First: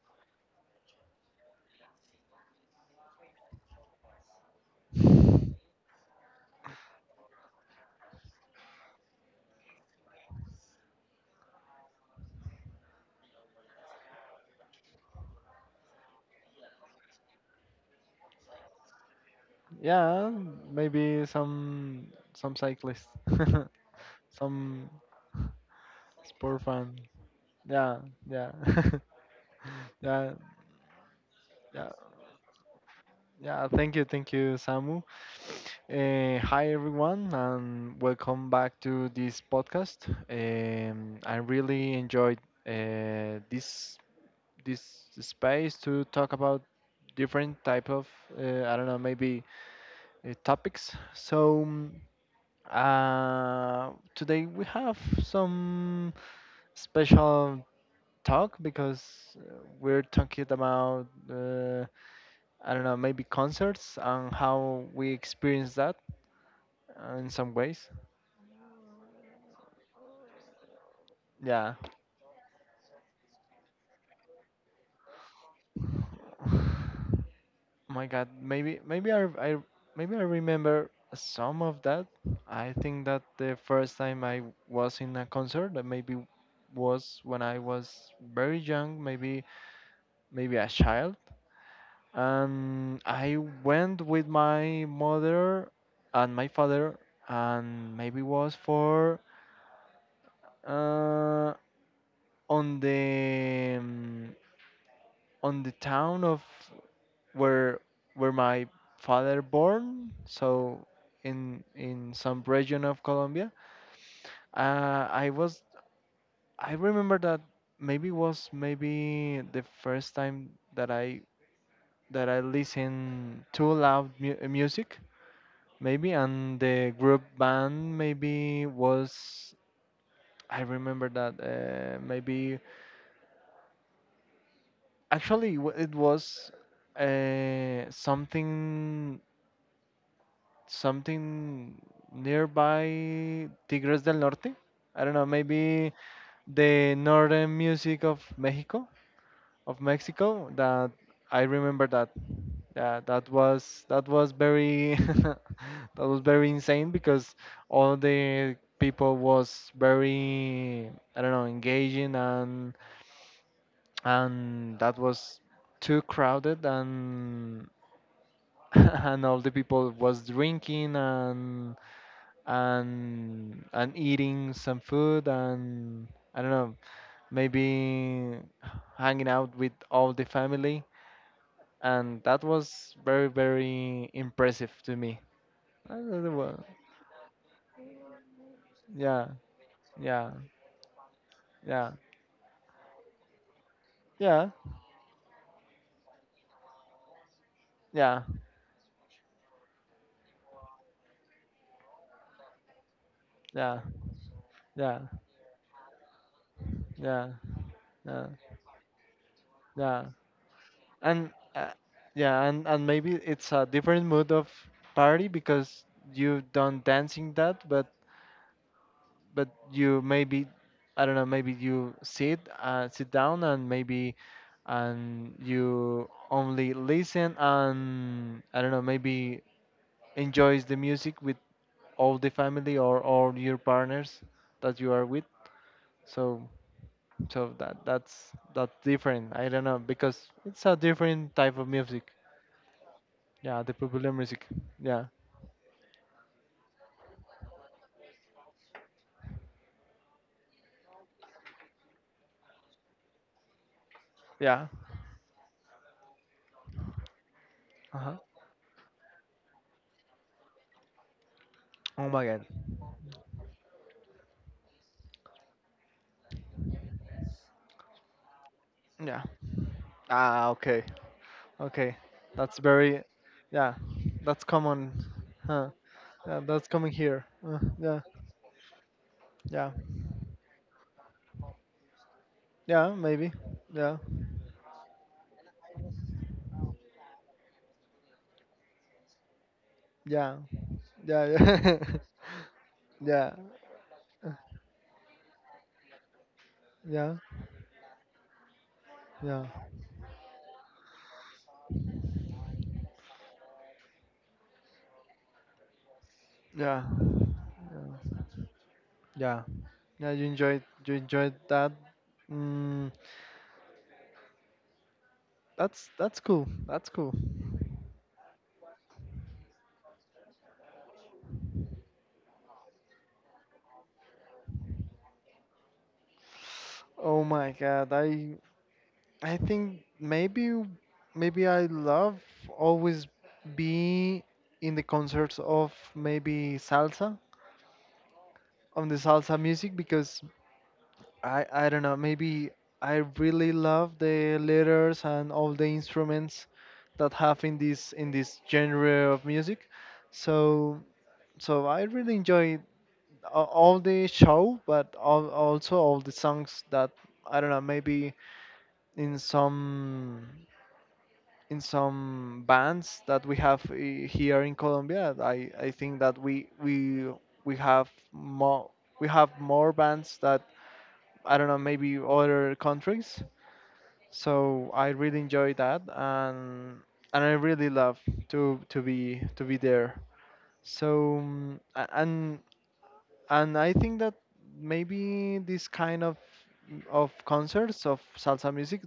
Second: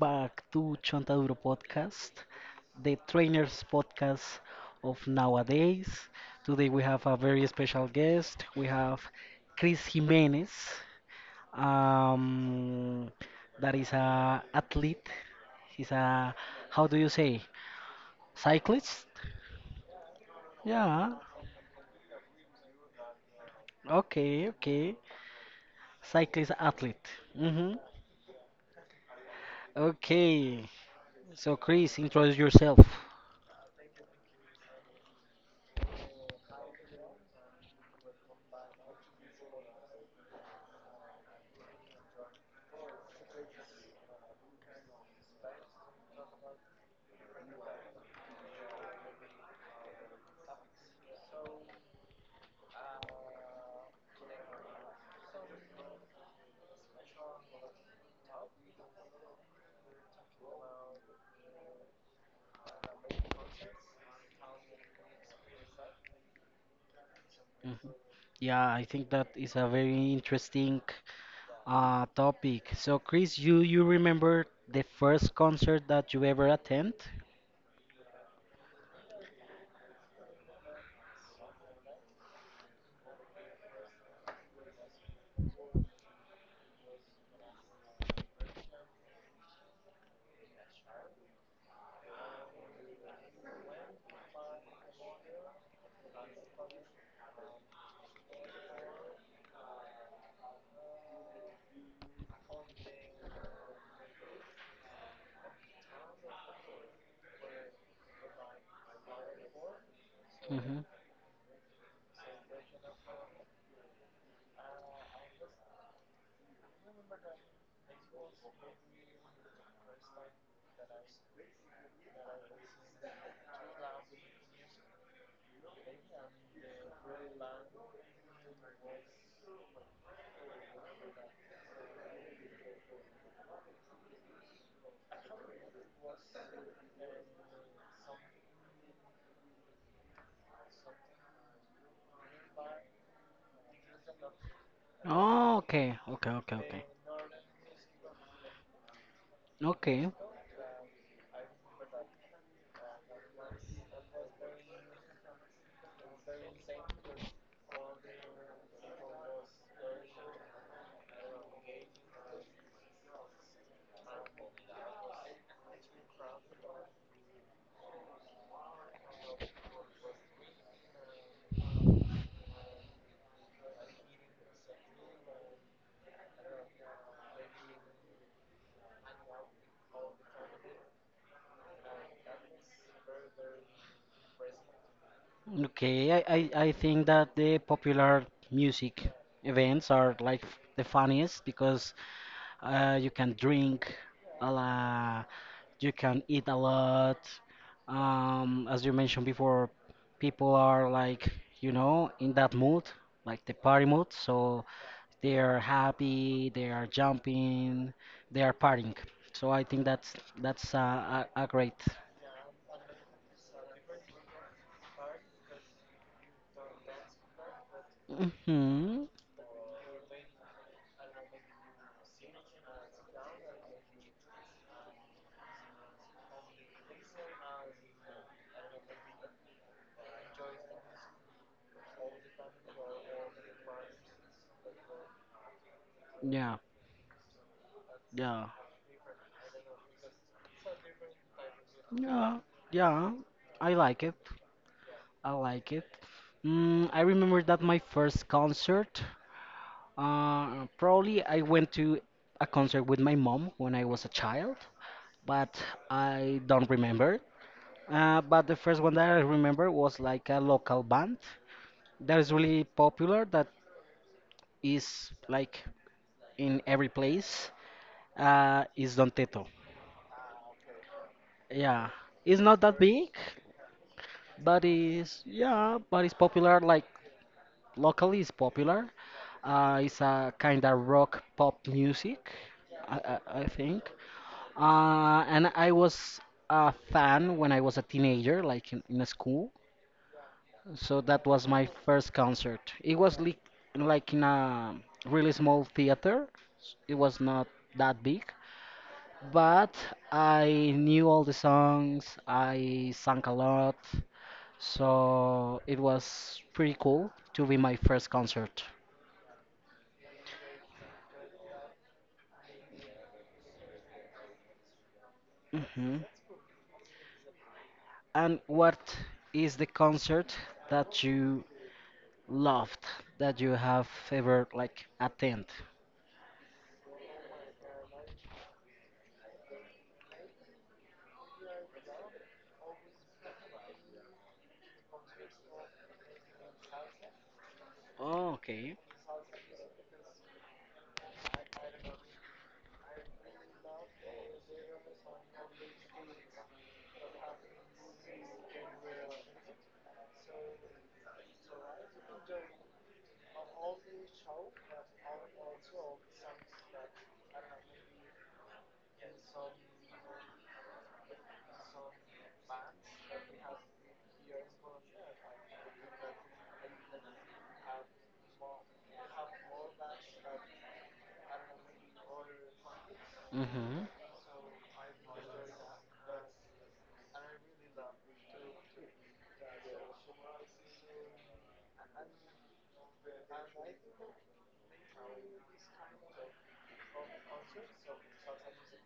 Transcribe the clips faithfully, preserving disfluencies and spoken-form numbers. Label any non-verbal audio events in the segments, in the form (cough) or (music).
back to Chontaduro Podcast, the trainers podcast of nowadays. Today we have a very special guest. We have Chris Jimenez, um, that is a athlete. He's a, how do you say, cyclist? Yeah, Yeah, maybe some some cyclists, (laughs) okay, some okay. Cyclist sport fan. athlete. Mm-hmm. Yeah, yeah, (laughs) yeah, Okay, so yeah, Chris, introduce yourself. yeah. Thank you, thank you, Samu. Uh, hi everyone, and welcome back to this podcast. Um, I really enjoyed uh, this this space to talk about different type of uh, I don't know, maybe uh, topics. So. Mm, Uh, today we have some special talk because uh, we're talking about uh, I don't know, maybe concerts and how we experience that uh, in some ways. Mhm. Yeah, I think that is a very interesting Yeah. uh, topic. So, Chris, you you remember the first concert that you ever attend? My God, maybe maybe I, I maybe I remember some of that. I think that the first time I was in a concert, that maybe was when I was very young, maybe maybe a child. And I went with my mother and my father, and maybe was for uh, on the um, on the town of where where my father born. Hmm. So in in some region of Colombia, uh, I was I remember that maybe was maybe the first time that I that I listen to loud mu music. Maybe, and the group band maybe was, I remember that uh, maybe actually w- it was uh, something something nearby Tigres del Norte. I don't know, Oh, maybe okay, okay, okay, okay, the northern music of Mexico. of okay, Mexico that I remember that, yeah, that was that was very, (laughs) that was very insane because all the people was very, I don't know, engaging, and and that was too crowded, and (laughs) and all the people was drinking, and and and eating some food, and I don't know, maybe hanging out with all the family, and that was very very impressive to me. I okay. don't I, know I what- I think that the popular music Yeah, events are yeah, like the funniest. yeah, Because, uh, you can drink a yeah, lot. You can eat a lot. yeah, Um, as you mentioned before, people are like, you know, in that mood, like the yeah, party mood. So yeah, they are happy, they are yeah, jumping, yeah, they are partying. So I think yeah, that's that's uh, and a, a uh, great. yeah, and and maybe it's a different mood of party because you don't dancing that, but Hmm. but you maybe, I don't know, maybe you sit uh, sit down, and maybe and you only listen, and I don't know, maybe enjoys the music with of the family or or your partners that you are with. So Yeah, so that that's yeah, that's different. I don't know, because it's a different type of music. yeah, yeah. Yeah, the I like popular it. music. Yeah, I like it. Mm, I remember that my first concert. Uh, probably I went to a concert with my mom when I was a child, yeah. but I don't remember. Uh huh. Uh, but the first one that I remember was like a local band Oh that my is god. really popular, that is like in every place, uh, is Don Yeah. Teto. Ah, okay, Yeah, okay. it's That's not that very, big, yeah. That's but common. it's, Huh. yeah, but it's Yeah, popular, that's like coming here. Uh, yeah, locally it's popular. yeah, Uh, it's a kind of rock pop music, yeah. I, Maybe. I, I think. Yeah, Uh, and I was a fan when I was a teenager, like in, in school. yeah, So that was my yeah, first (laughs) concert. It was yeah, li like in yeah, uh, a really small theater. It yeah, was not that big, but I knew all the songs. I sang a lot. So it was pretty yeah, cool to be my first yeah, concert. yeah. Yeah, you enjoyed you enjoyed that. Mm, that's Hmm. that's cool. That's cool. And what is the concert that you loved that you have ever like attend? Oh my God, I I think maybe maybe I love always be in the concerts of maybe salsa, Oh, okay. on the salsa music, because I I don't know, maybe I really love the letters and all the instruments that have in this in this genre of music. So so I really enjoy a- all the show, but all, also all the songs that I don't know. Maybe in some in some bands that we have, i- here in Colombia, I, I think that we we we have more we have more bands that, I don't know, maybe other countries. Mhm. So I really enjoy that, and and I really love to to be to be there. So, mm, a- and and I think that maybe this kind of of concerts of salsa music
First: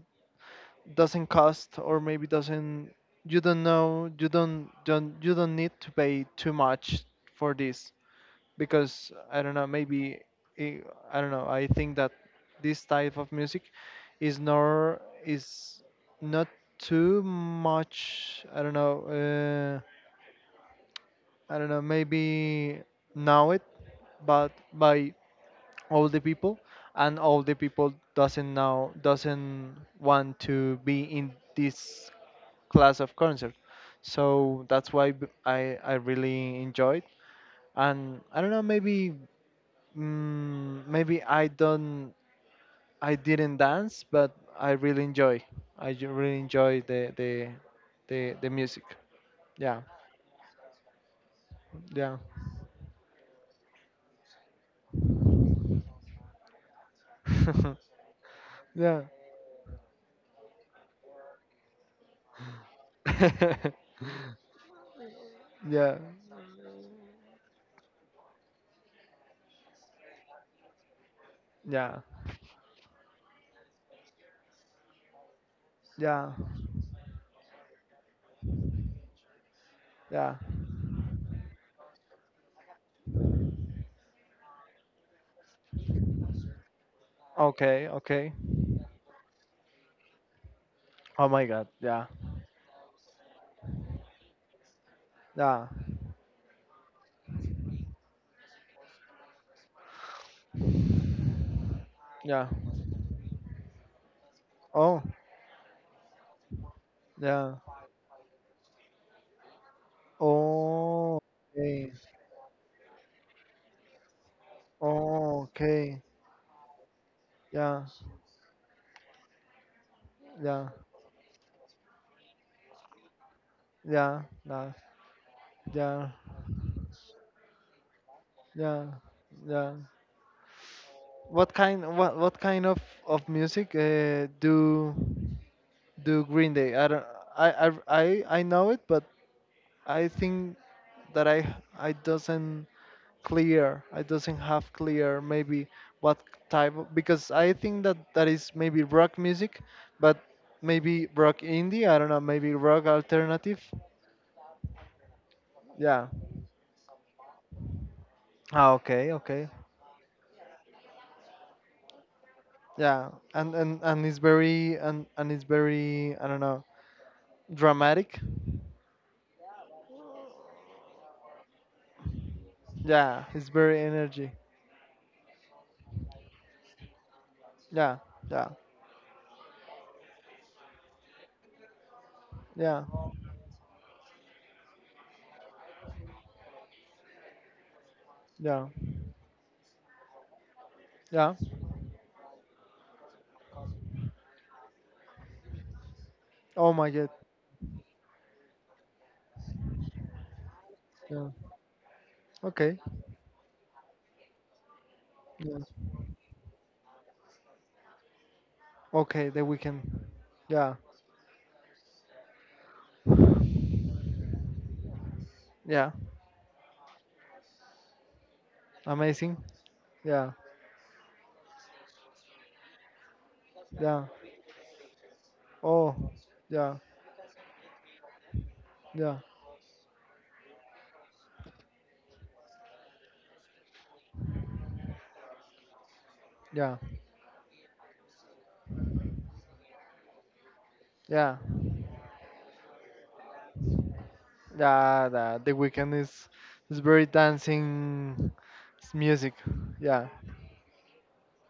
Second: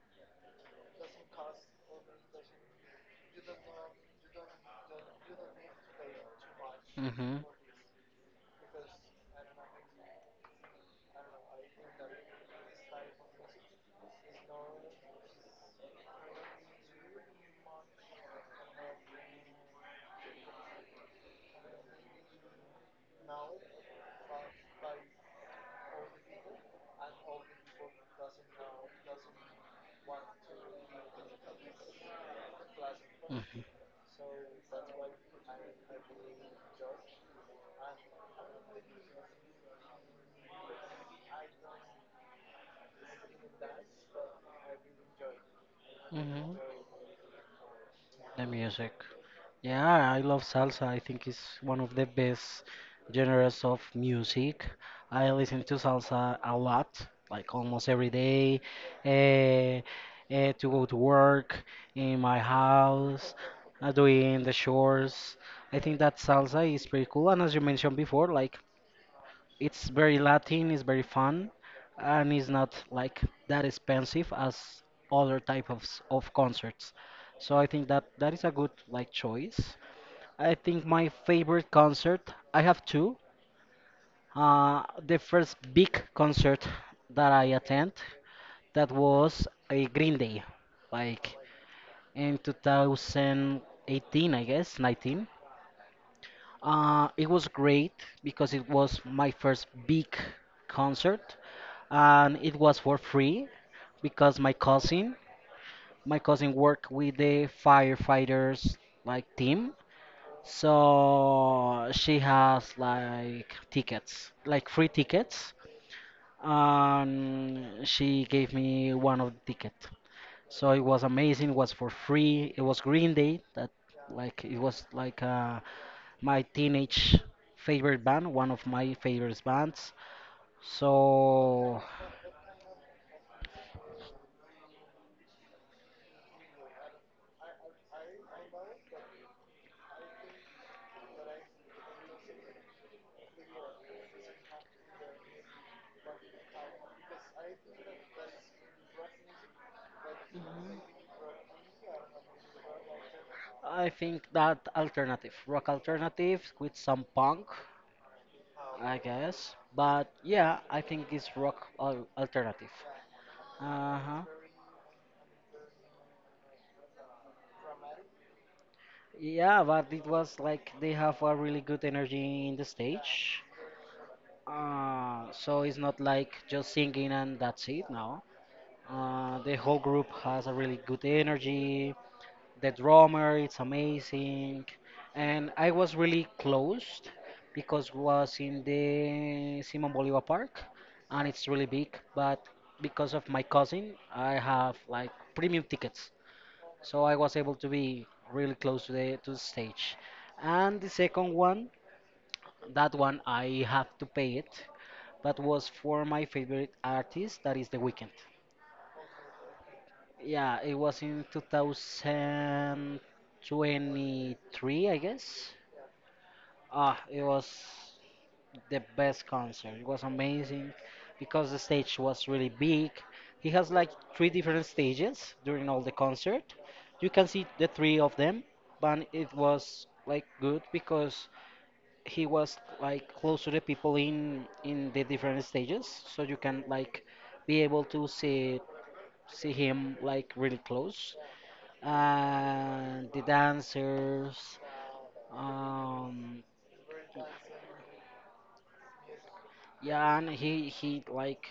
doesn't cost, or maybe doesn't you don't know, you don't don't you don't need to pay too much Mhm. for this, because I don't know, maybe i I don't know, I think that this type of music is nor is not too much, I don't know, uh, I don't know, maybe know it but by all the people, and all the people doesn't now doesn't want to be in this class of concert. Mhm. So that's why b- i i really enjoyed, and I don't know, maybe, mm, maybe I don't, I didn't dance, but I really enjoy, I ju- really Mhm. enjoy the the the, The the music. music. Yeah, Yeah, I love salsa. I think it's one of the yeah, best genres of music. I listen to salsa a lot, like (laughs) almost every day, yeah, eh, eh, to go to work, in my house, uh, (laughs) doing the chores. I yeah, think that salsa is pretty cool. And as you mentioned before, like it's very Latin, it's very fun, yeah, and it's not like that expensive as other type of s- yeah, of concerts. So I think that that is a good like choice. yeah, I think my favorite concert, I have two. Uh, the first big concert that I okay, attend, okay. that was a Green Day, Oh like my god, yeah, in two thousand eighteen, I guess, nineteen. yeah, Uh, it was great because it was my first big concert, and yeah. it was for free because my Oh, cousin, my cousin worked with the yeah. firefighters like team. Oh, So okay. she has like tickets, like free Oh, tickets, okay. Yeah, and she gave me one of the ticket. yeah, So it was amazing. It was for free. It was Green Day. That yeah, like it yeah, was like uh, yeah, my teenage favorite band, one of yeah, my favorite yeah. bands. What So kind, what, what kind of of music uh, do do Green Day? I don't, I, I, I, I know it, but I think that I, I doesn't clear, I doesn't have clear, maybe what type of, because I think that that is maybe rock music, but maybe rock indie, I don't know, maybe rock alternative. I think that alternative, rock Yeah, alternative with some punk, ah, I okay, okay. guess. But yeah, I think it's rock al- alternative. Yeah, and and Uh and it's huh. very and and it's very, I don't know, dramatic. Yeah, but it was like they have a really good energy in the Yeah, stage. it's very energy. Uh, so it's not like just singing and that's it. Yeah, No, yeah, uh, the whole group has a really good energy. The yeah, drummer, it's amazing, and I was really close because was in yeah, the Simon Bolivar Park, and yeah, it's really big. But because of my cousin, I have like premium tickets, oh my so god, I was able to be really close to the to the stage. And the second yeah, one, okay, that one I have to pay it, but was yeah, for my favorite artist, that is The Weeknd. okay, the weekend, Yeah, it yeah, was in two thousand twenty-three, I guess. yeah, Ah, it was the best amazing, concert. It was yeah, amazing because the stage was really big. He has like yeah. three different stages during all the Oh, concert. yeah, You can see the three of them, but yeah, it was like good because he was like close to the people in in the different stages, so you can yeah, like be able to see see him like really close. yeah, And the dancers, yeah. The, the weekend is um, is very dancing s- music. Yeah. yeah, and he he like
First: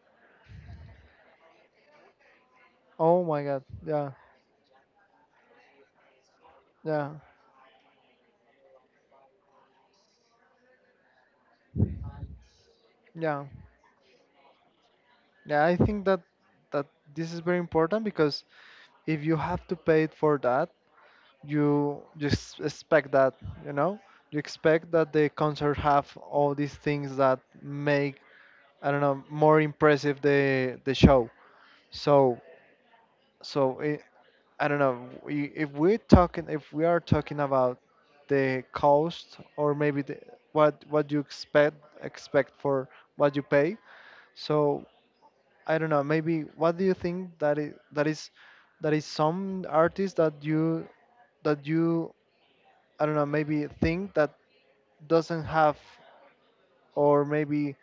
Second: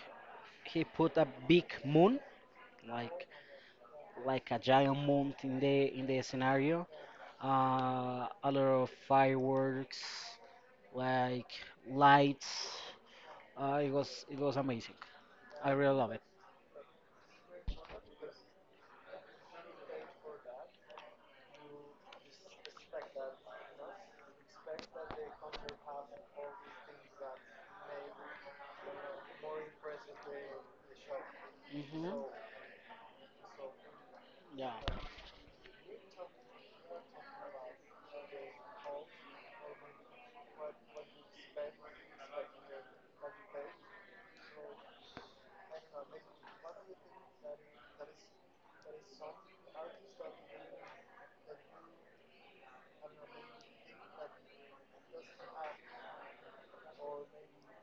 he put a big moon Oh like my God. Yeah, like a giant moon in the in the scenario, yeah, uh, a lot of fireworks like lights. yeah, uh, It was it was amazing. yeah. I I really think love it. that that this is very important, because if you have to pay it for that, you just expect that, you know, you expect that the concert have all these things that make, I don't know, more impressive the the show. Hmm. So so i- Yeah, I don't know. we- If we're talking, if we are talking about the cost or maybe the, what what you expect expect for what you pay, so I don't know. Maybe what do you think that is that is that is some artist that you that you, I don't know, maybe think that doesn't have or maybe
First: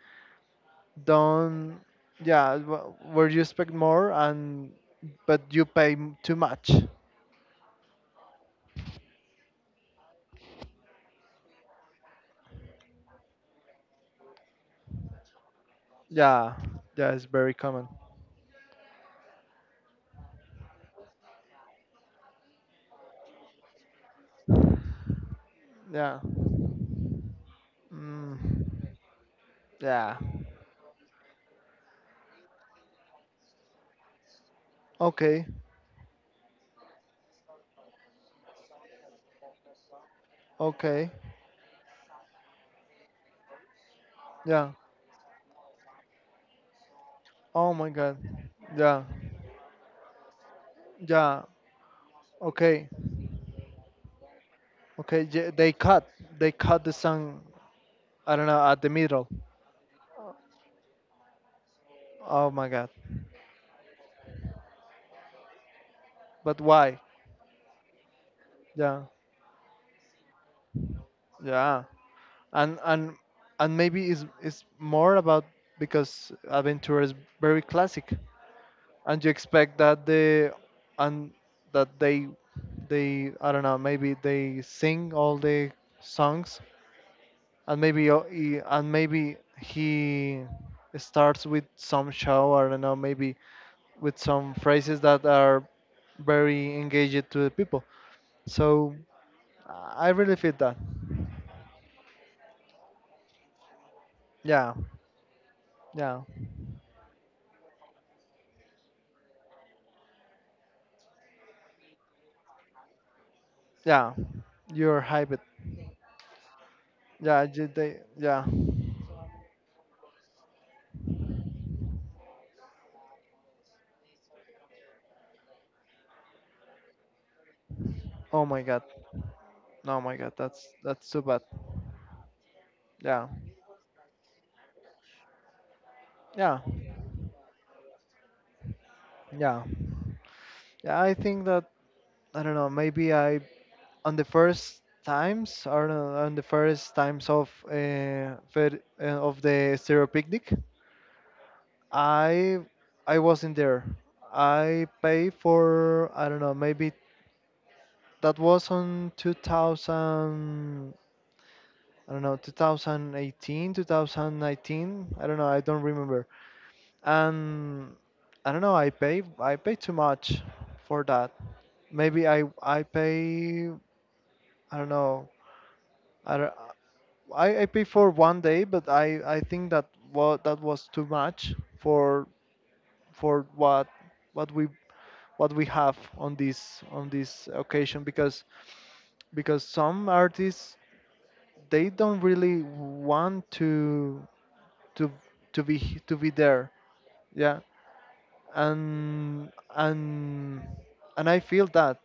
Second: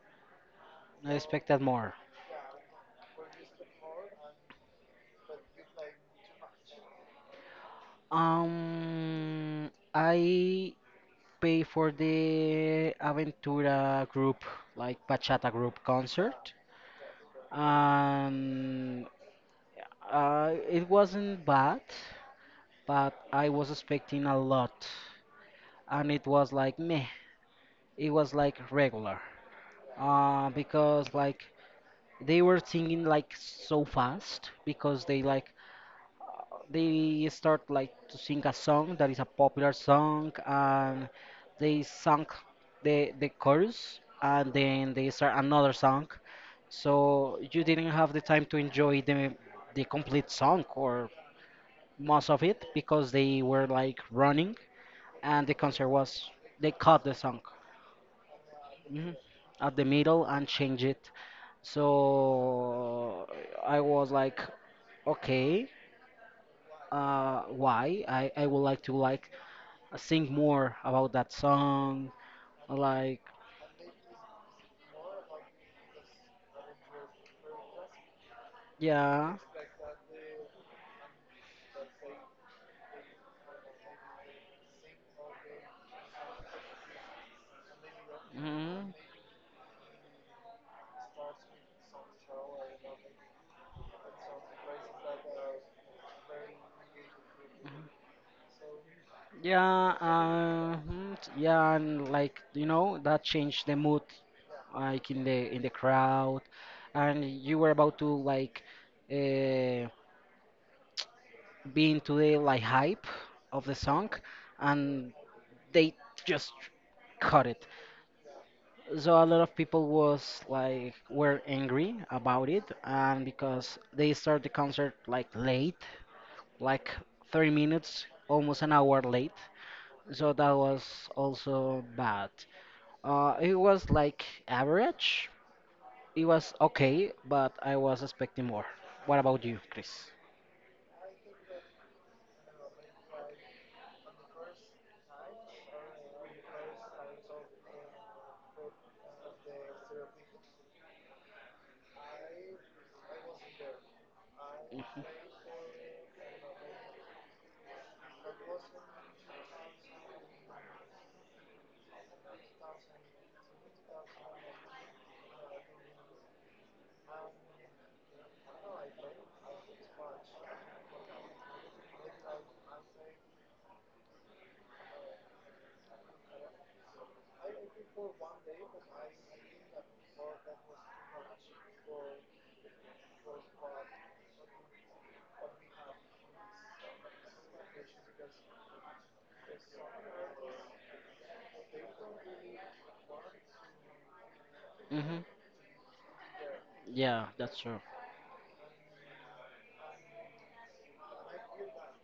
I expected don't, more. yeah, wh- where you expect more, and but you pay m- too much. um I pay for the aventura group like bachata group concert, Yeah, yeah, it's very common. and uh, it wasn't bad, but I was expecting a lot, and Yeah. it was like meh. It was like Mm, regular, yeah. uh, because like they were singing like so fast because they Okay. like they start like to sing a song that is a popular song and Okay. they sung the the chorus and Yeah. then they start another song, so you Oh my didn't have God. the time to enjoy Yeah. the the complete song or Yeah. most of it Okay. because they were like running Okay. and Yeah, the they concert cut. was They they cut the cut the song, song. I don't know, at the mhm, middle. at the middle and change it. Oh my God. So I was like, okay, But why? uh, why? I, I would like to Yeah. like sing more about that Yeah. song. And and Like, and maybe it's it's more about because Aventura is very classic, and you yeah, expect that the and that they they I don't know, maybe they sing all the songs, and maybe uh, he, mhm, and maybe he starts with some show, I don't know, maybe with some phrases that are very engaged to the people, so yeah, I really feel uh, that. mhm, yeah, and like you know that changed the mood Yeah, like in the in the yeah, crowd, and you were about to like. Uh, be into the like hype of the song yeah, you're and hyped, they just yeah, cut it. you- they, yeah, So a lot of people was like were angry about it and because they start the concert like late, like thirty minutes oh my almost an god, hour late. oh my god, So that that's was that's too bad. also bad. Yeah, uh, It was like average. It was yeah, okay but I was expecting more. What about you, yeah, Chris? yeah, I think that, I don't know, maybe I, on the first times or no, on the first times of uh, fer- uh, of the stereo picnic, i I wasn't there. I paid for, I don't know, maybe that was on two thousand, I don't know, twenty eighteen, two thousand nineteen, I don't know, I don't remember. And I don't know, i pay I pay too much for that. Maybe i I pay, I don't know, I, don't- I I paid for one day, but I I think that what that was too much for for what what we what we have on this on this occasion, because because some artists, they don't really want to to Hmm. to be h- to be there. Yeah, that's Yeah. true. And and and I feel that,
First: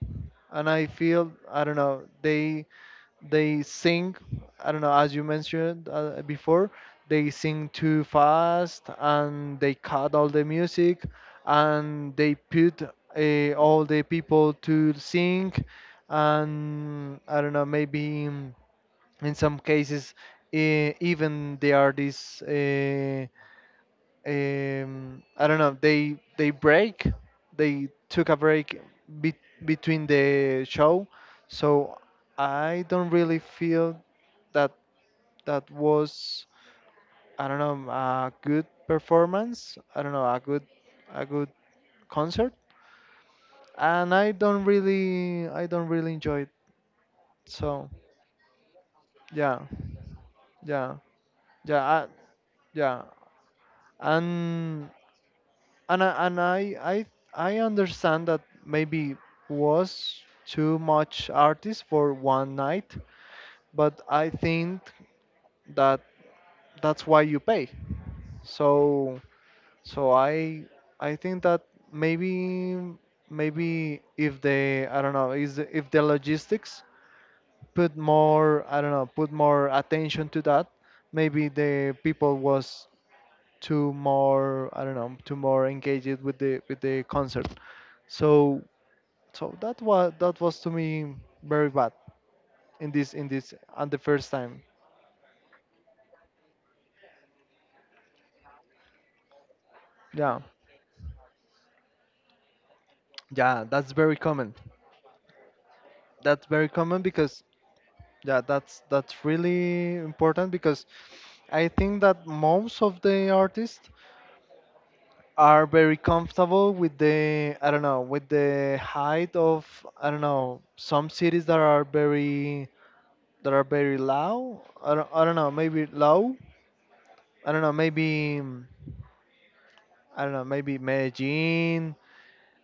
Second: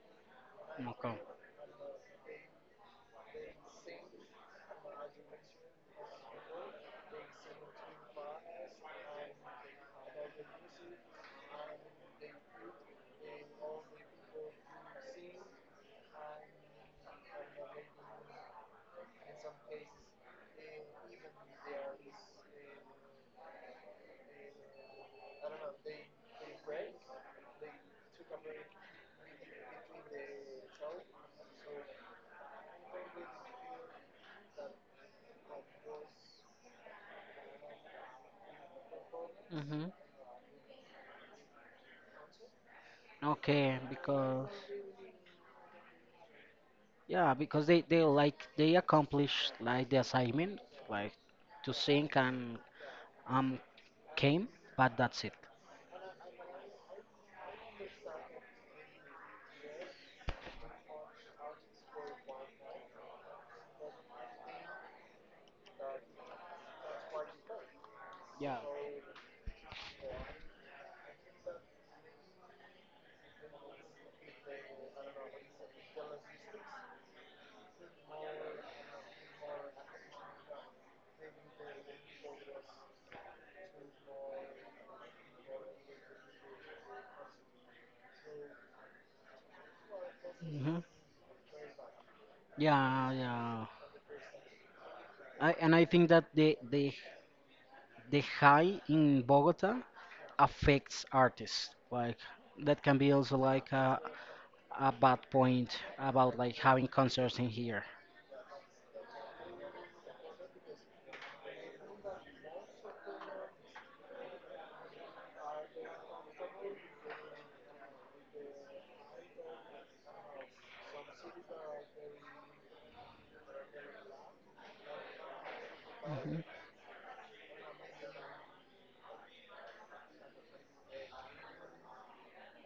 and I Okay. feel, I don't know, they they sing, I don't know, as you mentioned uh, before, they sing too fast and they cut all the music, and they put uh, all the people to sing. And I don't know, maybe in in some cases, uh, even the artists, uh, um, I don't know, They they break. They took a break, be- between the show. So I don't really feel that that was, I don't know, a good performance, Mhm. I don't know, a good a good concert, Okay, and I because don't really I don't really enjoy it. yeah, because they So they like they accomplish yeah, like the assignment, yeah, like to yeah, I, sing and yeah, um came, and but that's it. and I, and I I I understand that maybe was too much artists for one night, but I think that that's why you pay. Yeah. So so I I think that maybe maybe if they, I don't know, is if the logistics put more, I don't know, put more attention to that, maybe the people was too more, I don't know, too more engaged with the with the concert. So So that was that was to Hmm. me very bad in Yeah, this in this yeah. and the first time. I, and I think that the the the high in Bogota Yeah, affects artists. Like that can be also yeah, like that's a very common. a bad point about That's like very having common concerts because, in here. yeah, that's that's really important, because I think that most of the artists are very comfortable with the, I don't know, with the height of, I don't know, some cities that are very, that are very low. I don't, I don't know, maybe low. Hmm. I don't know maybe mm, I don't know maybe Medellin,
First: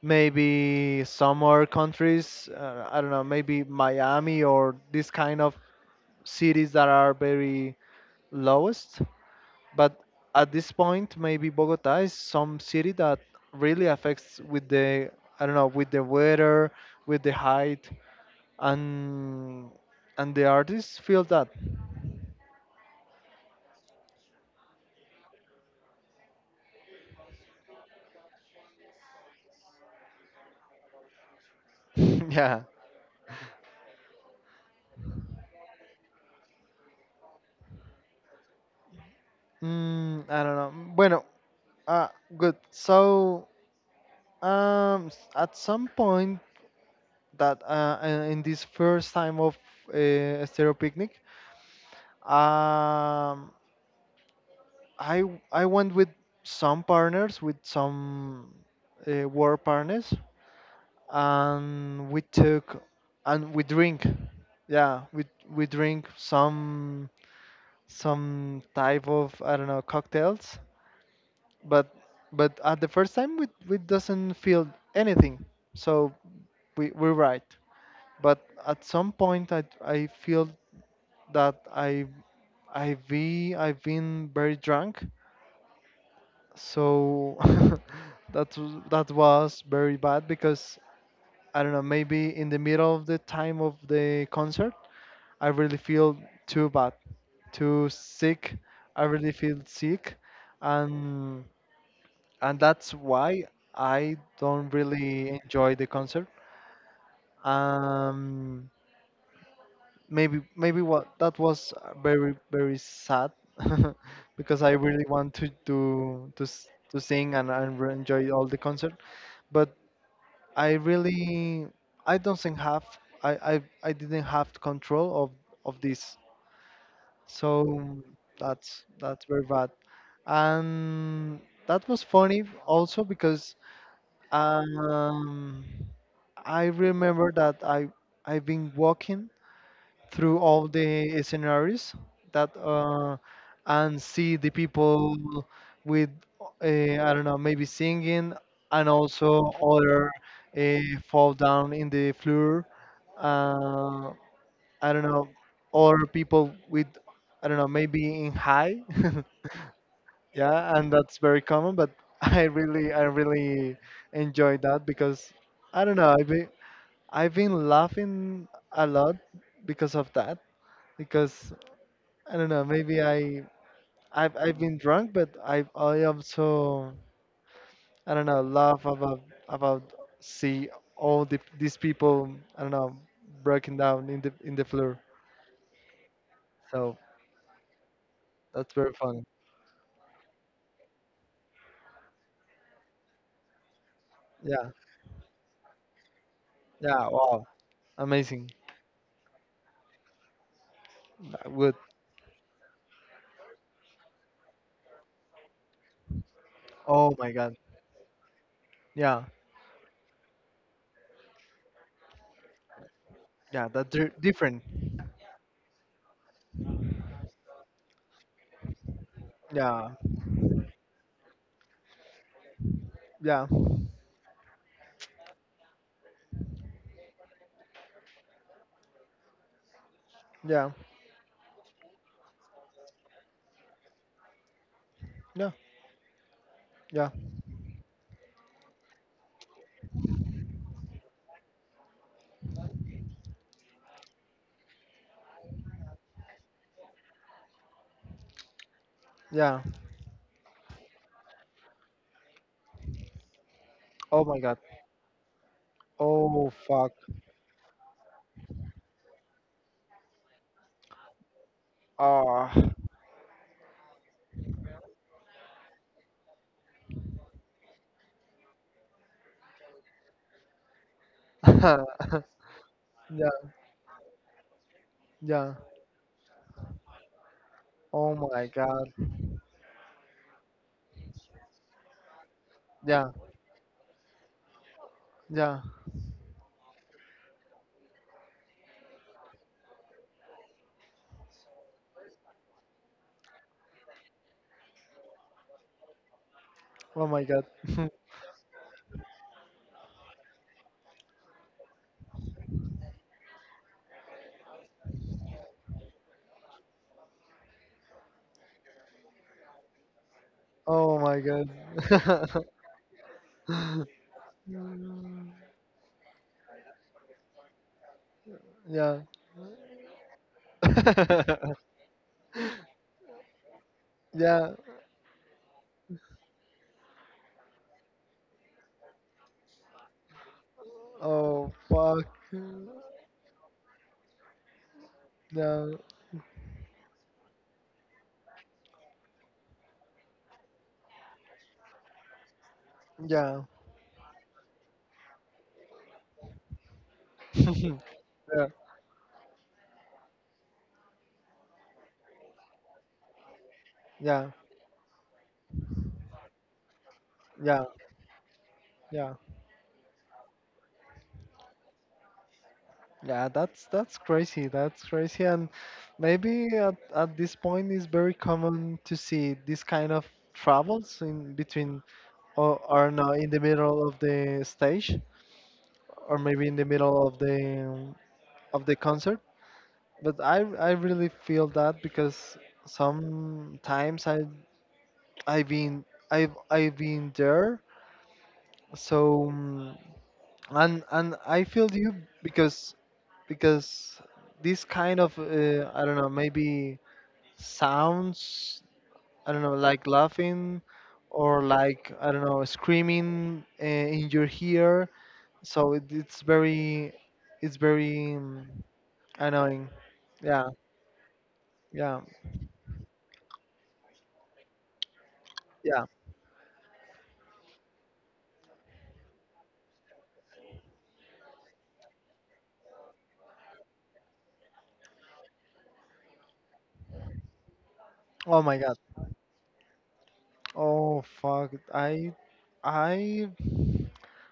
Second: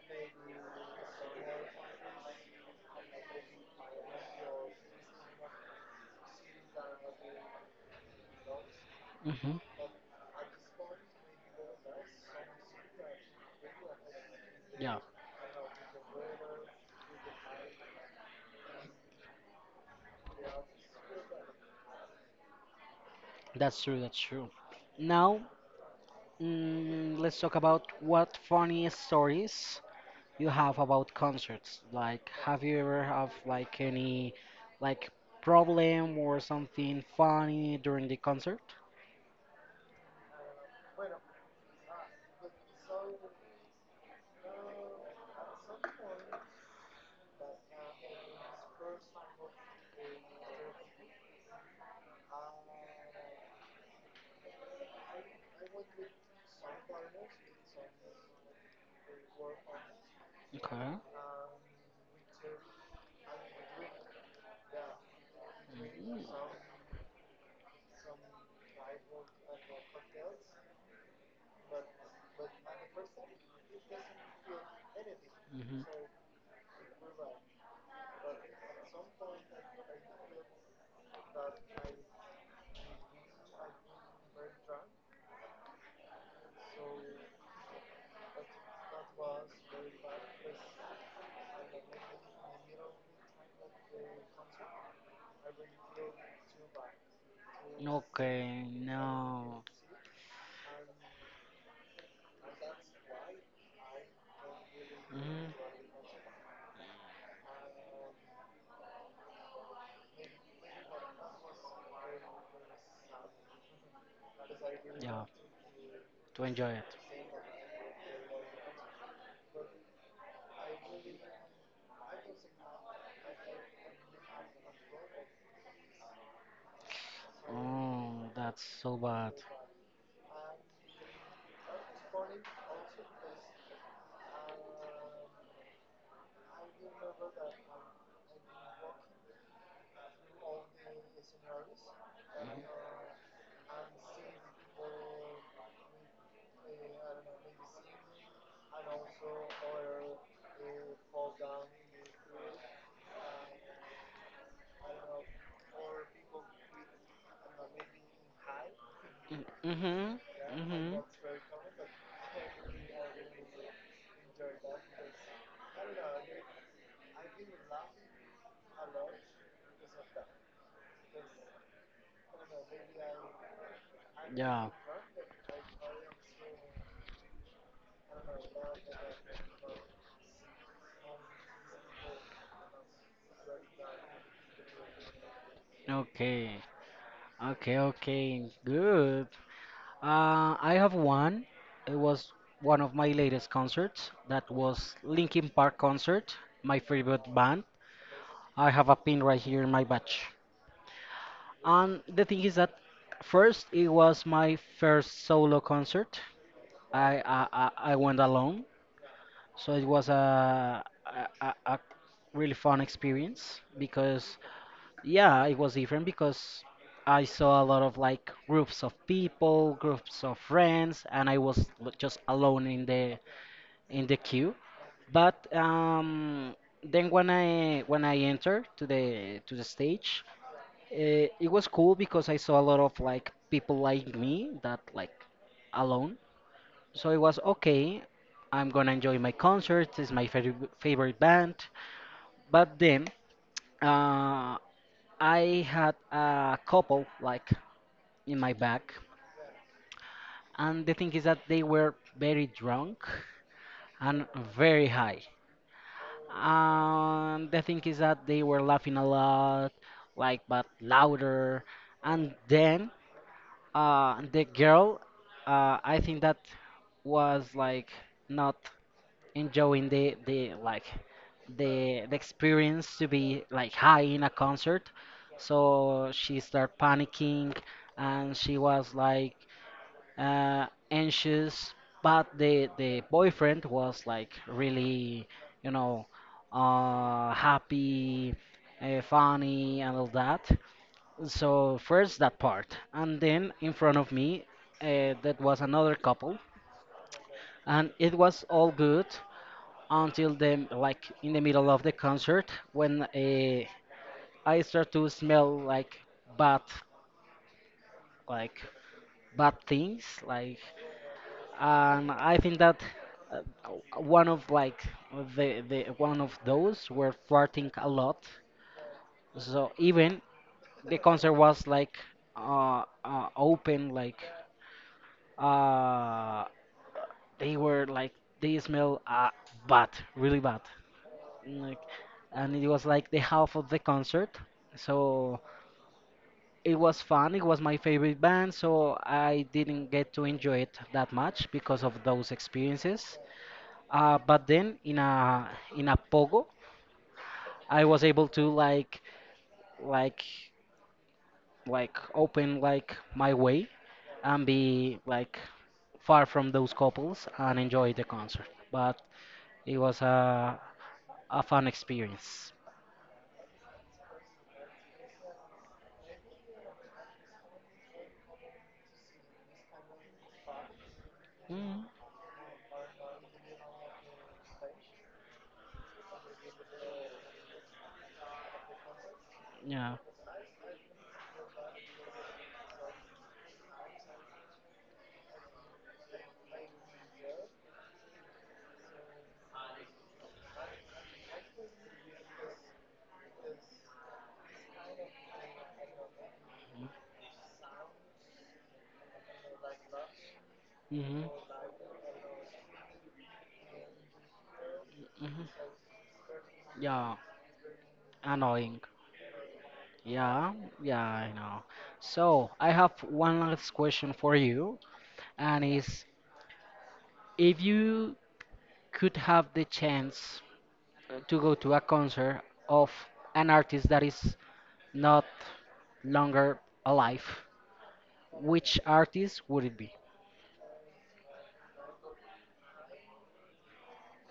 maybe some other countries, uh, I don't know maybe Miami, or this kind of cities that are very lowest. Hmm. But at this point maybe Bogota is some city that really affects with Yeah, the, I don't know, with the weather, with the height, and and the artists feel that. that's true. That's true. Now mm, let's talk about what funny stories you have about concerts. Like, (laughs) Yeah. have you ever have like any like problem or something funny during the concert? mm, I don't know, bueno, uh, good, so um s- at some point that uh, uh, in this first time of uh, Stereo Picnic, um, I I went with some partners, with some uh, work partners, Okay. and we took and we drink, yeah, we we drink some some type of, I don't know, cocktails. But but at the first time we we doesn't feel anything, Mm-hmm. so we we're right. But at some point I I feel that I I be I've been very drunk, so (laughs) that w- that was very bad because I don't know maybe in the middle of the time of the concert I really feel too bad, too sick. Okay. I really feel No. sick, and and that's why I don't really enjoy Hmm. the concert. Um, Maybe maybe what that was uh, very very sad (laughs) because I really Yeah. want to to To to, s- enjoy it. to sing and, and re- enjoy all the concert. But I really, I don't think have, I, I I didn't have control of of this. So Oh, that's that's so that's bad. very bad, and that was funny also because um I remember that I I've been walking through all the scenarios that uh, and see the people with, uh, I don't know maybe singing, and also other, uh, fall down in the floor. Uh, I don't know, or people with, I don't know, maybe in high. (laughs) Mm-hmm. Yeah, and Mm-hmm. that's very common. But (laughs) I really, I really enjoy that because I don't know, I've been, I've been laughing a lot because of that, because I don't know. Maybe I I've, I've Yeah. been drunk, but I I also, I don't know, laugh about about see all the, these people, I don't know, broken down in the in the floor. Okay. So Okay. Okay. that's very funny. Good. Uh, I have one. It was one of my latest concerts. That Yeah, was Linkin Park concert, my yeah. favorite Wow, band. amazing. I have a pin right here in my badge. Uh, Good. And the thing is that first it was my first solo concert. Oh I my I, God. I I went alone, Yeah, so it was a, a a a really fun experience yeah. That's di- because different. yeah, it was different because I saw a lot of like groups of people, Yeah, groups of friends, and I was l- just alone in the yeah, in the queue. But um, then when I when I entered to the to the stage, yeah, uh, it was cool because I saw a lot of like people like me that like yeah, alone. So yeah, it was okay. I'm gonna enjoy my concert. It's my favorite favorite band. But then uh, I had a couple like in my back, yeah. and the thing is that they were very drunk Oh and my God. very high. Oh fuck. Um, the thing is that they were laughing a lot, like but louder. And Ah. then uh, the girl, uh, I think that was like not enjoying the the like (laughs) the the experience to Yeah, be like high in a concert. yeah. So she started panicking, Oh and my she God. was like uh, anxious, but the the Yeah, boyfriend was like really, yeah. you know, uh, happy, uh, funny, and all that. So first that part, and then in front of me, uh, that was another couple, Oh my god. (laughs) and it was all good until the like in the middle of the concert when uh, I start to smell like bad like bad things like, Oh my god. and I (laughs) think that uh, one of like the the one of those were farting a lot. Yeah. So even the concert (laughs) was like uh, uh open like Yeah. uh they were like they smell uh bad really bad Oh like, fuck. and it was like the half of the concert. So Yeah. it was fun, it was my favorite band, so I didn't get to enjoy it that much because of those experiences. Yeah. Uh, but then in a in a pogo, (laughs) Yeah. I was able Yeah. to like like like open like my way Yeah. and be like far from those couples and enjoy the concert. But Yeah. it was a a fun experience. Yeah. That's that's crazy. That's crazy. And maybe at, at this point it's very common to see this kind of travels in between, Mm, or or not in the middle of the stage, or maybe in the middle of the um, of the concert. yeah. But I I really feel that because sometimes I I've been, I've I've been there. So mm, and and I feel you because because this kind of, uh, I don't know maybe sounds, I don't know, like laughing, Mhm. or like, I don't know, screaming uh, in your ear. Mhm. So it, it's very, Yeah. it's very mm, Annoying. annoying. Yeah, Yeah. Yeah. I know. yeah, So I have one last question for you, and yeah. is if you could have the chance to go to a concert of an artist that is not longer alive, Oh my God. which artist would it be? Oh fuck. I I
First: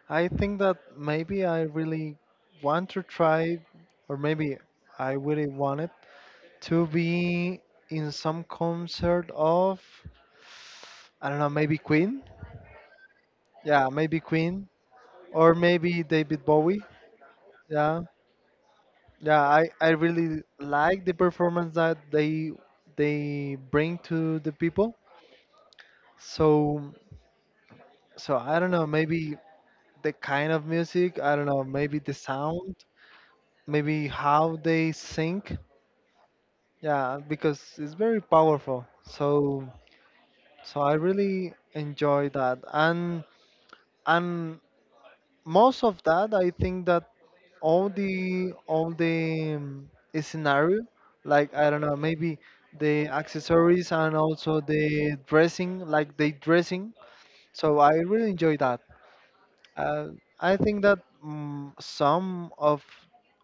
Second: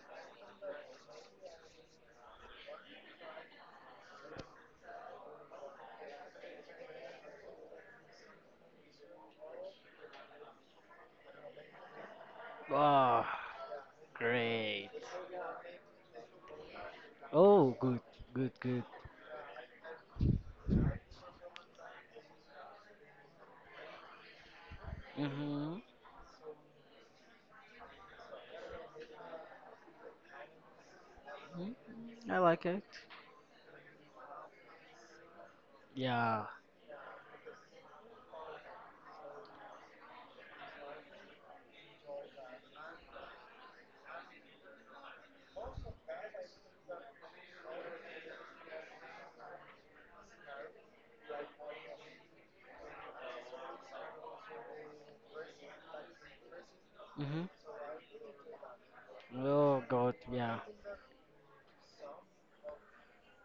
I think that maybe I really want to try, or maybe I really wanted to be in some concert of, I don't know, maybe Queen. Oh, Yeah, maybe Queen, great. or maybe David Bowie. Oh, good, Yeah. good, good. Yeah, I I really like the performance that they they bring to the people. Mm-hmm. So so I don't know, maybe the kind of music. I don't know, maybe the I like sound, it. maybe how they sing. Yeah. Yeah, because it's very powerful. So so I really enjoy that. And and most of that, I think that all the all the, um, scenario, like I don't know, maybe the accessories, and also the dressing, like the dressing. Mm-hmm. So I really enjoy that. Oh Uh, God, I yeah. think that mm some of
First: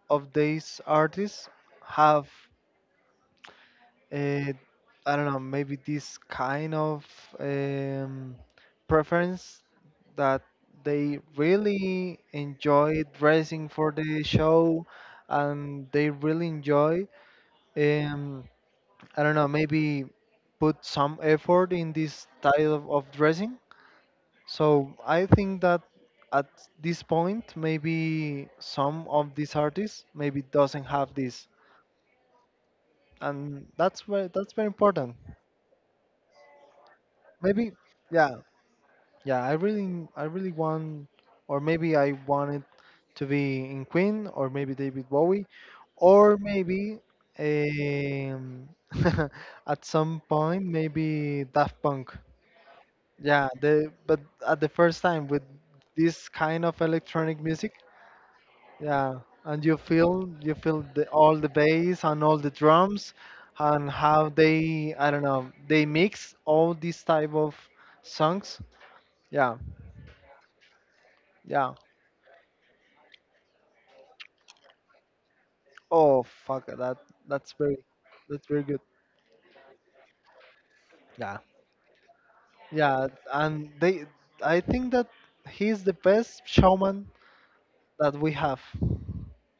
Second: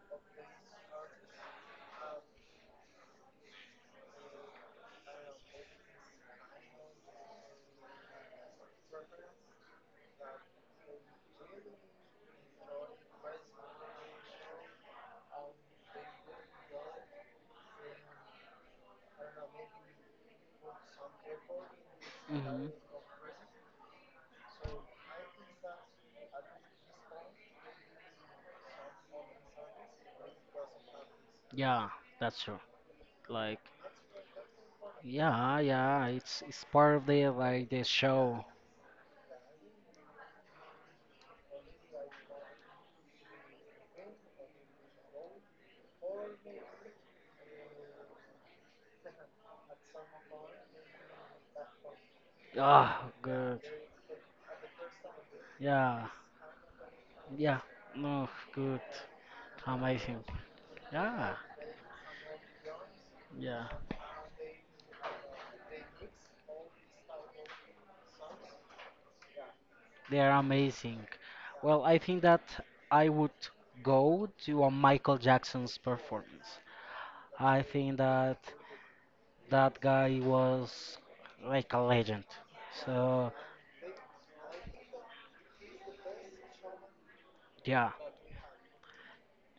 of these artists have, I I don't know maybe this kind of um, preference that they really enjoy dressing for the show, and they really enjoy, um, I don't know maybe put some effort in this Mm-hmm. style of, of dressing. So I think that at this point, maybe some of these artists maybe doesn't have this, Yeah, that's true. Like, and that's very, that's very important. yeah, yeah. It's it's part of the like Maybe, the yeah, show. yeah. I really, I really want, or maybe I wanted to be in Queen, or maybe David Bowie, or maybe, um, (laughs) at some point maybe Daft Punk. Ah, Yeah, good. the but at the first time with Yeah, this kind of electronic yeah. music. No, good. Yeah, and you Amazing. feel, you feel the, all Yeah. the bass and all the drums, Yeah, and how they, I don't know, they mix all these type of songs. Yeah, they are amazing. yeah. Well, I think that I would go to a Michael Jackson's Oh performance. fuck, that that's I very, think that that's very good. that guy was Yeah, like a legend. yeah. So, And they, I think that he's the best showman yeah, that we have.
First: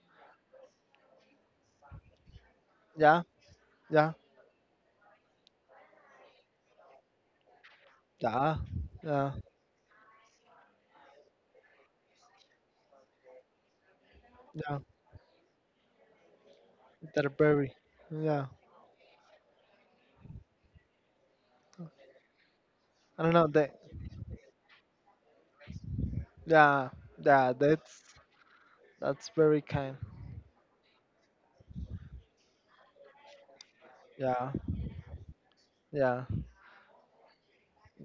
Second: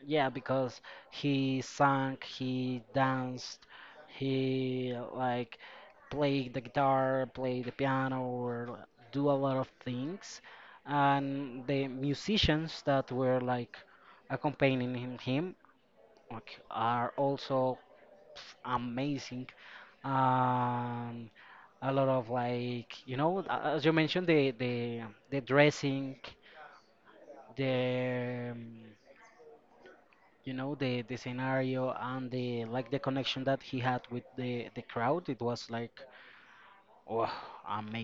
yeah, because he sang, he Yeah, danced, yeah, he like played the guitar, played the piano, yeah, or do yeah, a lot of things. And the musicians that were like yeah. accompanying him Denmark are They're very, also yeah. pff, amazing. Um, a lot of like you I don't know, know. a- They as you mentioned, the the the dressing, yeah, yeah. That's the um, that's very kind. you know the the scenario and the like the connection that he had with Yeah. the the crowd. It was like Yeah, wow,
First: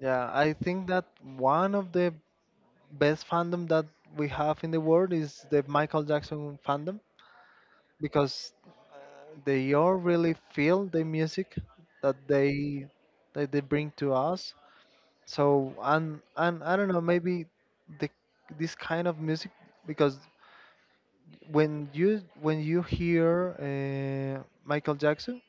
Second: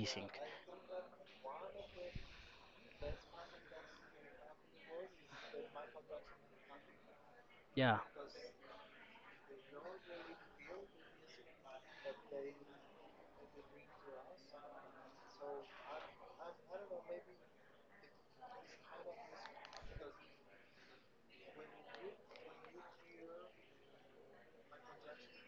yeah. I think that one of the best fandom that we have in the world is the Michael Jackson fandom, Yeah. because uh, they all really feel the music that they, that they bring to us. So, and and I don't know, maybe the, this kind of music, because when you when you hear, uh, Michael Jackson,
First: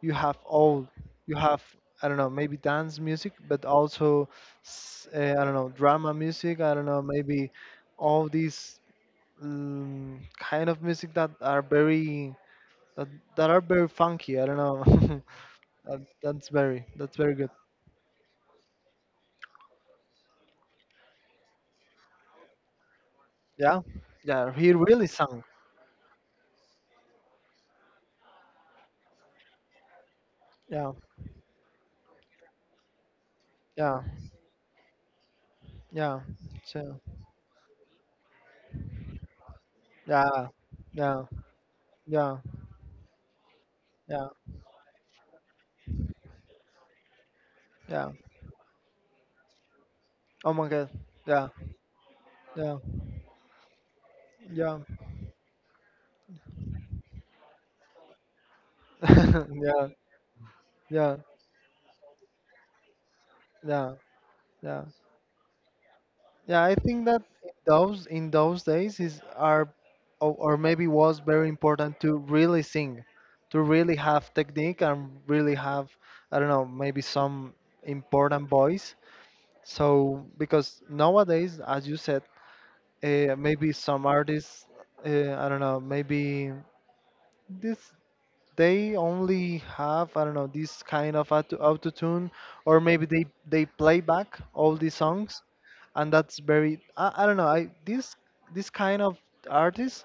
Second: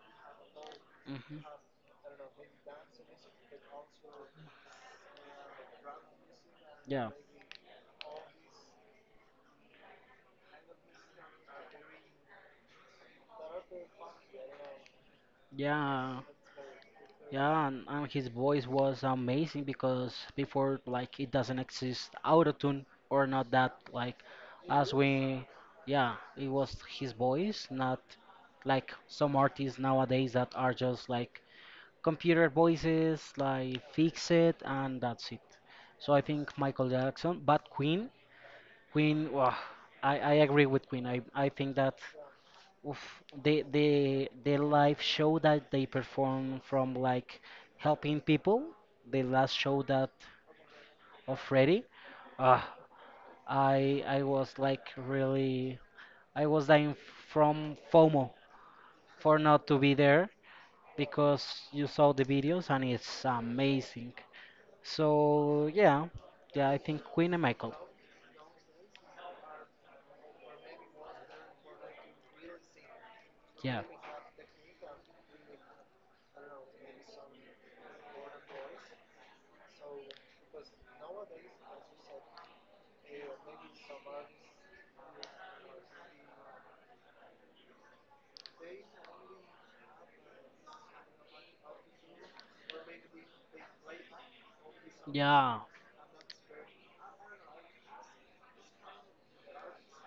you have all, you Hmm. have, I don't know, maybe dance music, but also, s- uh, I don't know, drama music, I don't know, Yeah. maybe all these, um, kind of music that are very, that, that are very funky, I don't know. (laughs) That, Yeah. that's very, that's very good. Yeah, and, and his voice was amazing because before, like, it doesn't exist autotune or not that, Yeah, like, yeah, he as really sang. we, yeah, it was his voice, not like some artists nowadays that are Yeah, just like computer voices, like, yeah, fix it and that's it. So I yeah, think Michael so, Jackson, but Queen, Queen, wow, I, I yeah, agree with Queen. I, yeah, I think that yeah, oof, they they yeah, their live show that they perform from like yeah. helping people. The last show that Oh my god. of Yeah, Freddy, uh, yeah, I I was yeah. like really I was dying from FOMO for (laughs) not to Yeah, be there yeah, because you saw the videos and it's yeah, amazing. yeah. So yeah, Yeah, yeah, I I think think that Queen and in Michael. those, in those days is are, or, or maybe was very important to really sing, to Yeah, really have technique, and really have, I don't know, maybe some important voice. So because nowadays, as you said, uh, maybe some artists, uh, I don't know, maybe this they only have, I don't know, this kind of auto auto tune or maybe they they play back all these songs, yeah, and that's very, I, I don't know, I this this kind of artists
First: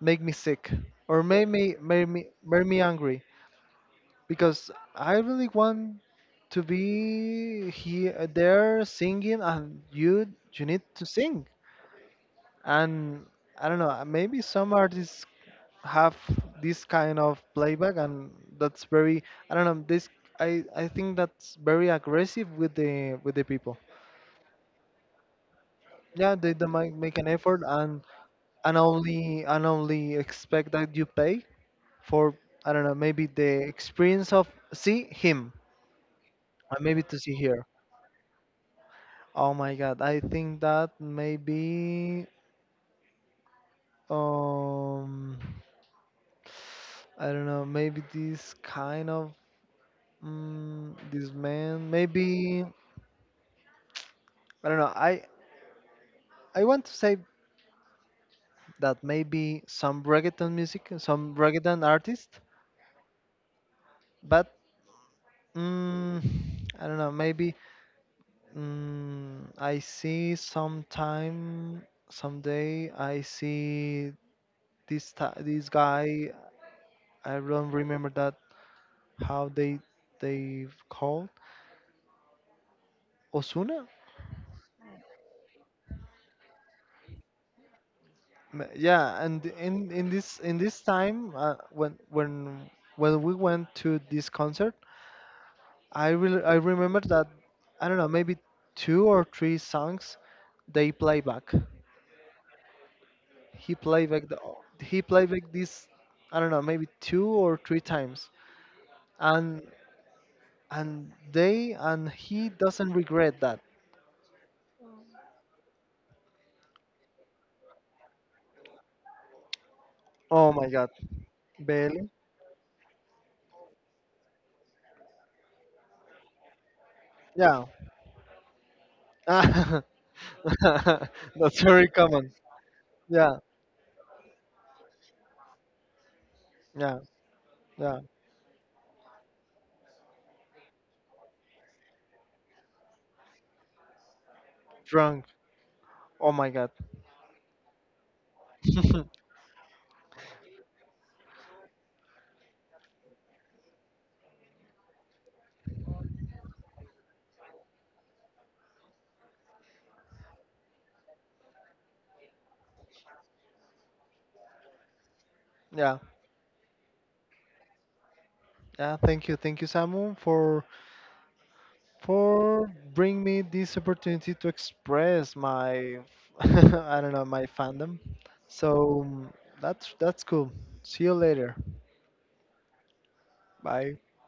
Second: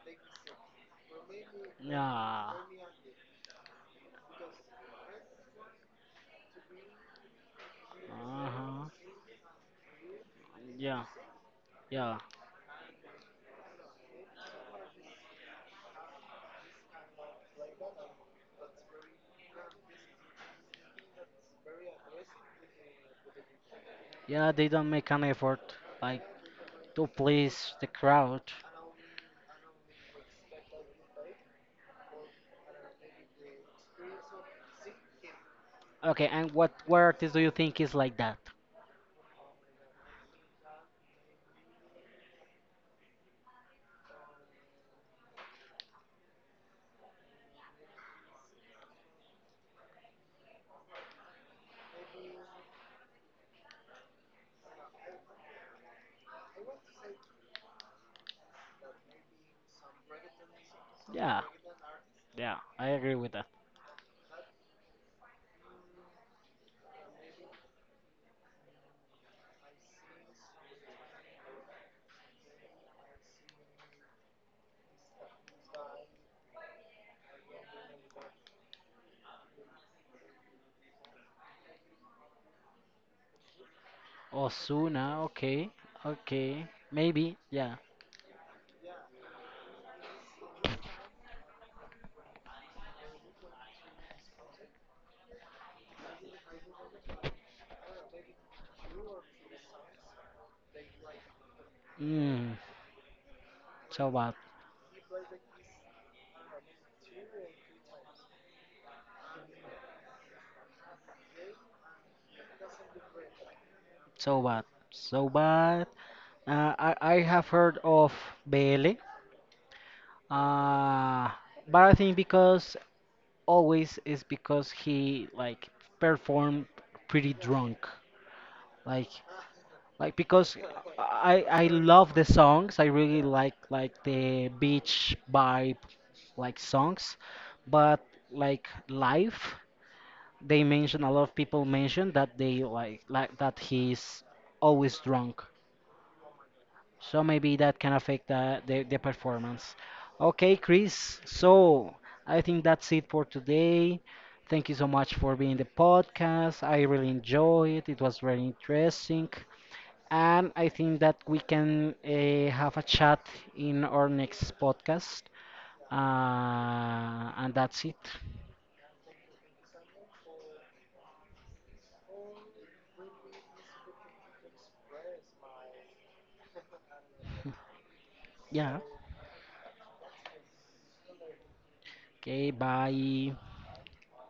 make me sick, or make me make me yeah, make me angry, because I really want to be here there uh-huh, singing, and you you need yeah, to sing, yeah, and I don't know, uh, maybe some artists have this kind of playback, and that's very, I don't know this, I I think that's very aggressive with the, with the people. yeah. They don't make an effort. Like Yeah, they don't make, to make an effort, please the and crowd. and only and only expect that you pay for, I don't know, maybe the experience of see him, Okay, and what and what maybe to artist see do you here. think is like that? Oh my God, I think that maybe, um I don't know maybe this kind of, mm this man maybe, I don't know I I want to say that maybe some reggaeton music, some Yeah, reggaeton artist. yeah, I agree with that. But mm, I don't know maybe, Mm, I see sometime, someday I see this, ti this guy. I don't remember that how they they called. Osuna. Osuna, okay, okay, maybe, yeah. M- Yeah, and in in this, in this time, uh, when when when we went to this concert, I really, I remember that, I don't know, maybe two or three songs they play back. Mm, He played so back bad, the, he played back this, I don't know, maybe two or three times, and and they and he doesn't regret that. so bad, so bad. Uh, I I have heard of Bele, Oh my God, uh, but I Bailey. think because always is because he like performed pretty Yeah, drunk. Like (laughs) that's like because I I very love the common. songs. I really Yeah, like like the beach vibe like yeah, songs, yeah. but like live, they mention a lot of people mention that they like like that he's always Drunk. drunk. Oh my God. So maybe that can affect the the, the (laughs) performance. Okay, Chris. So I think that's it for today. Thank you so much for being the podcast. I really enjoyed it. It was very interesting. And I think that we can uh, have a chat in our next podcast. Yeah, Uh, and that's it. yeah. Thank you, thank you, Samu, for for bring me this opportunity to express my (laughs) I don't know, my fandom. Yeah. So, mm, that's that's cool. See you later. Okay, bye. Bye.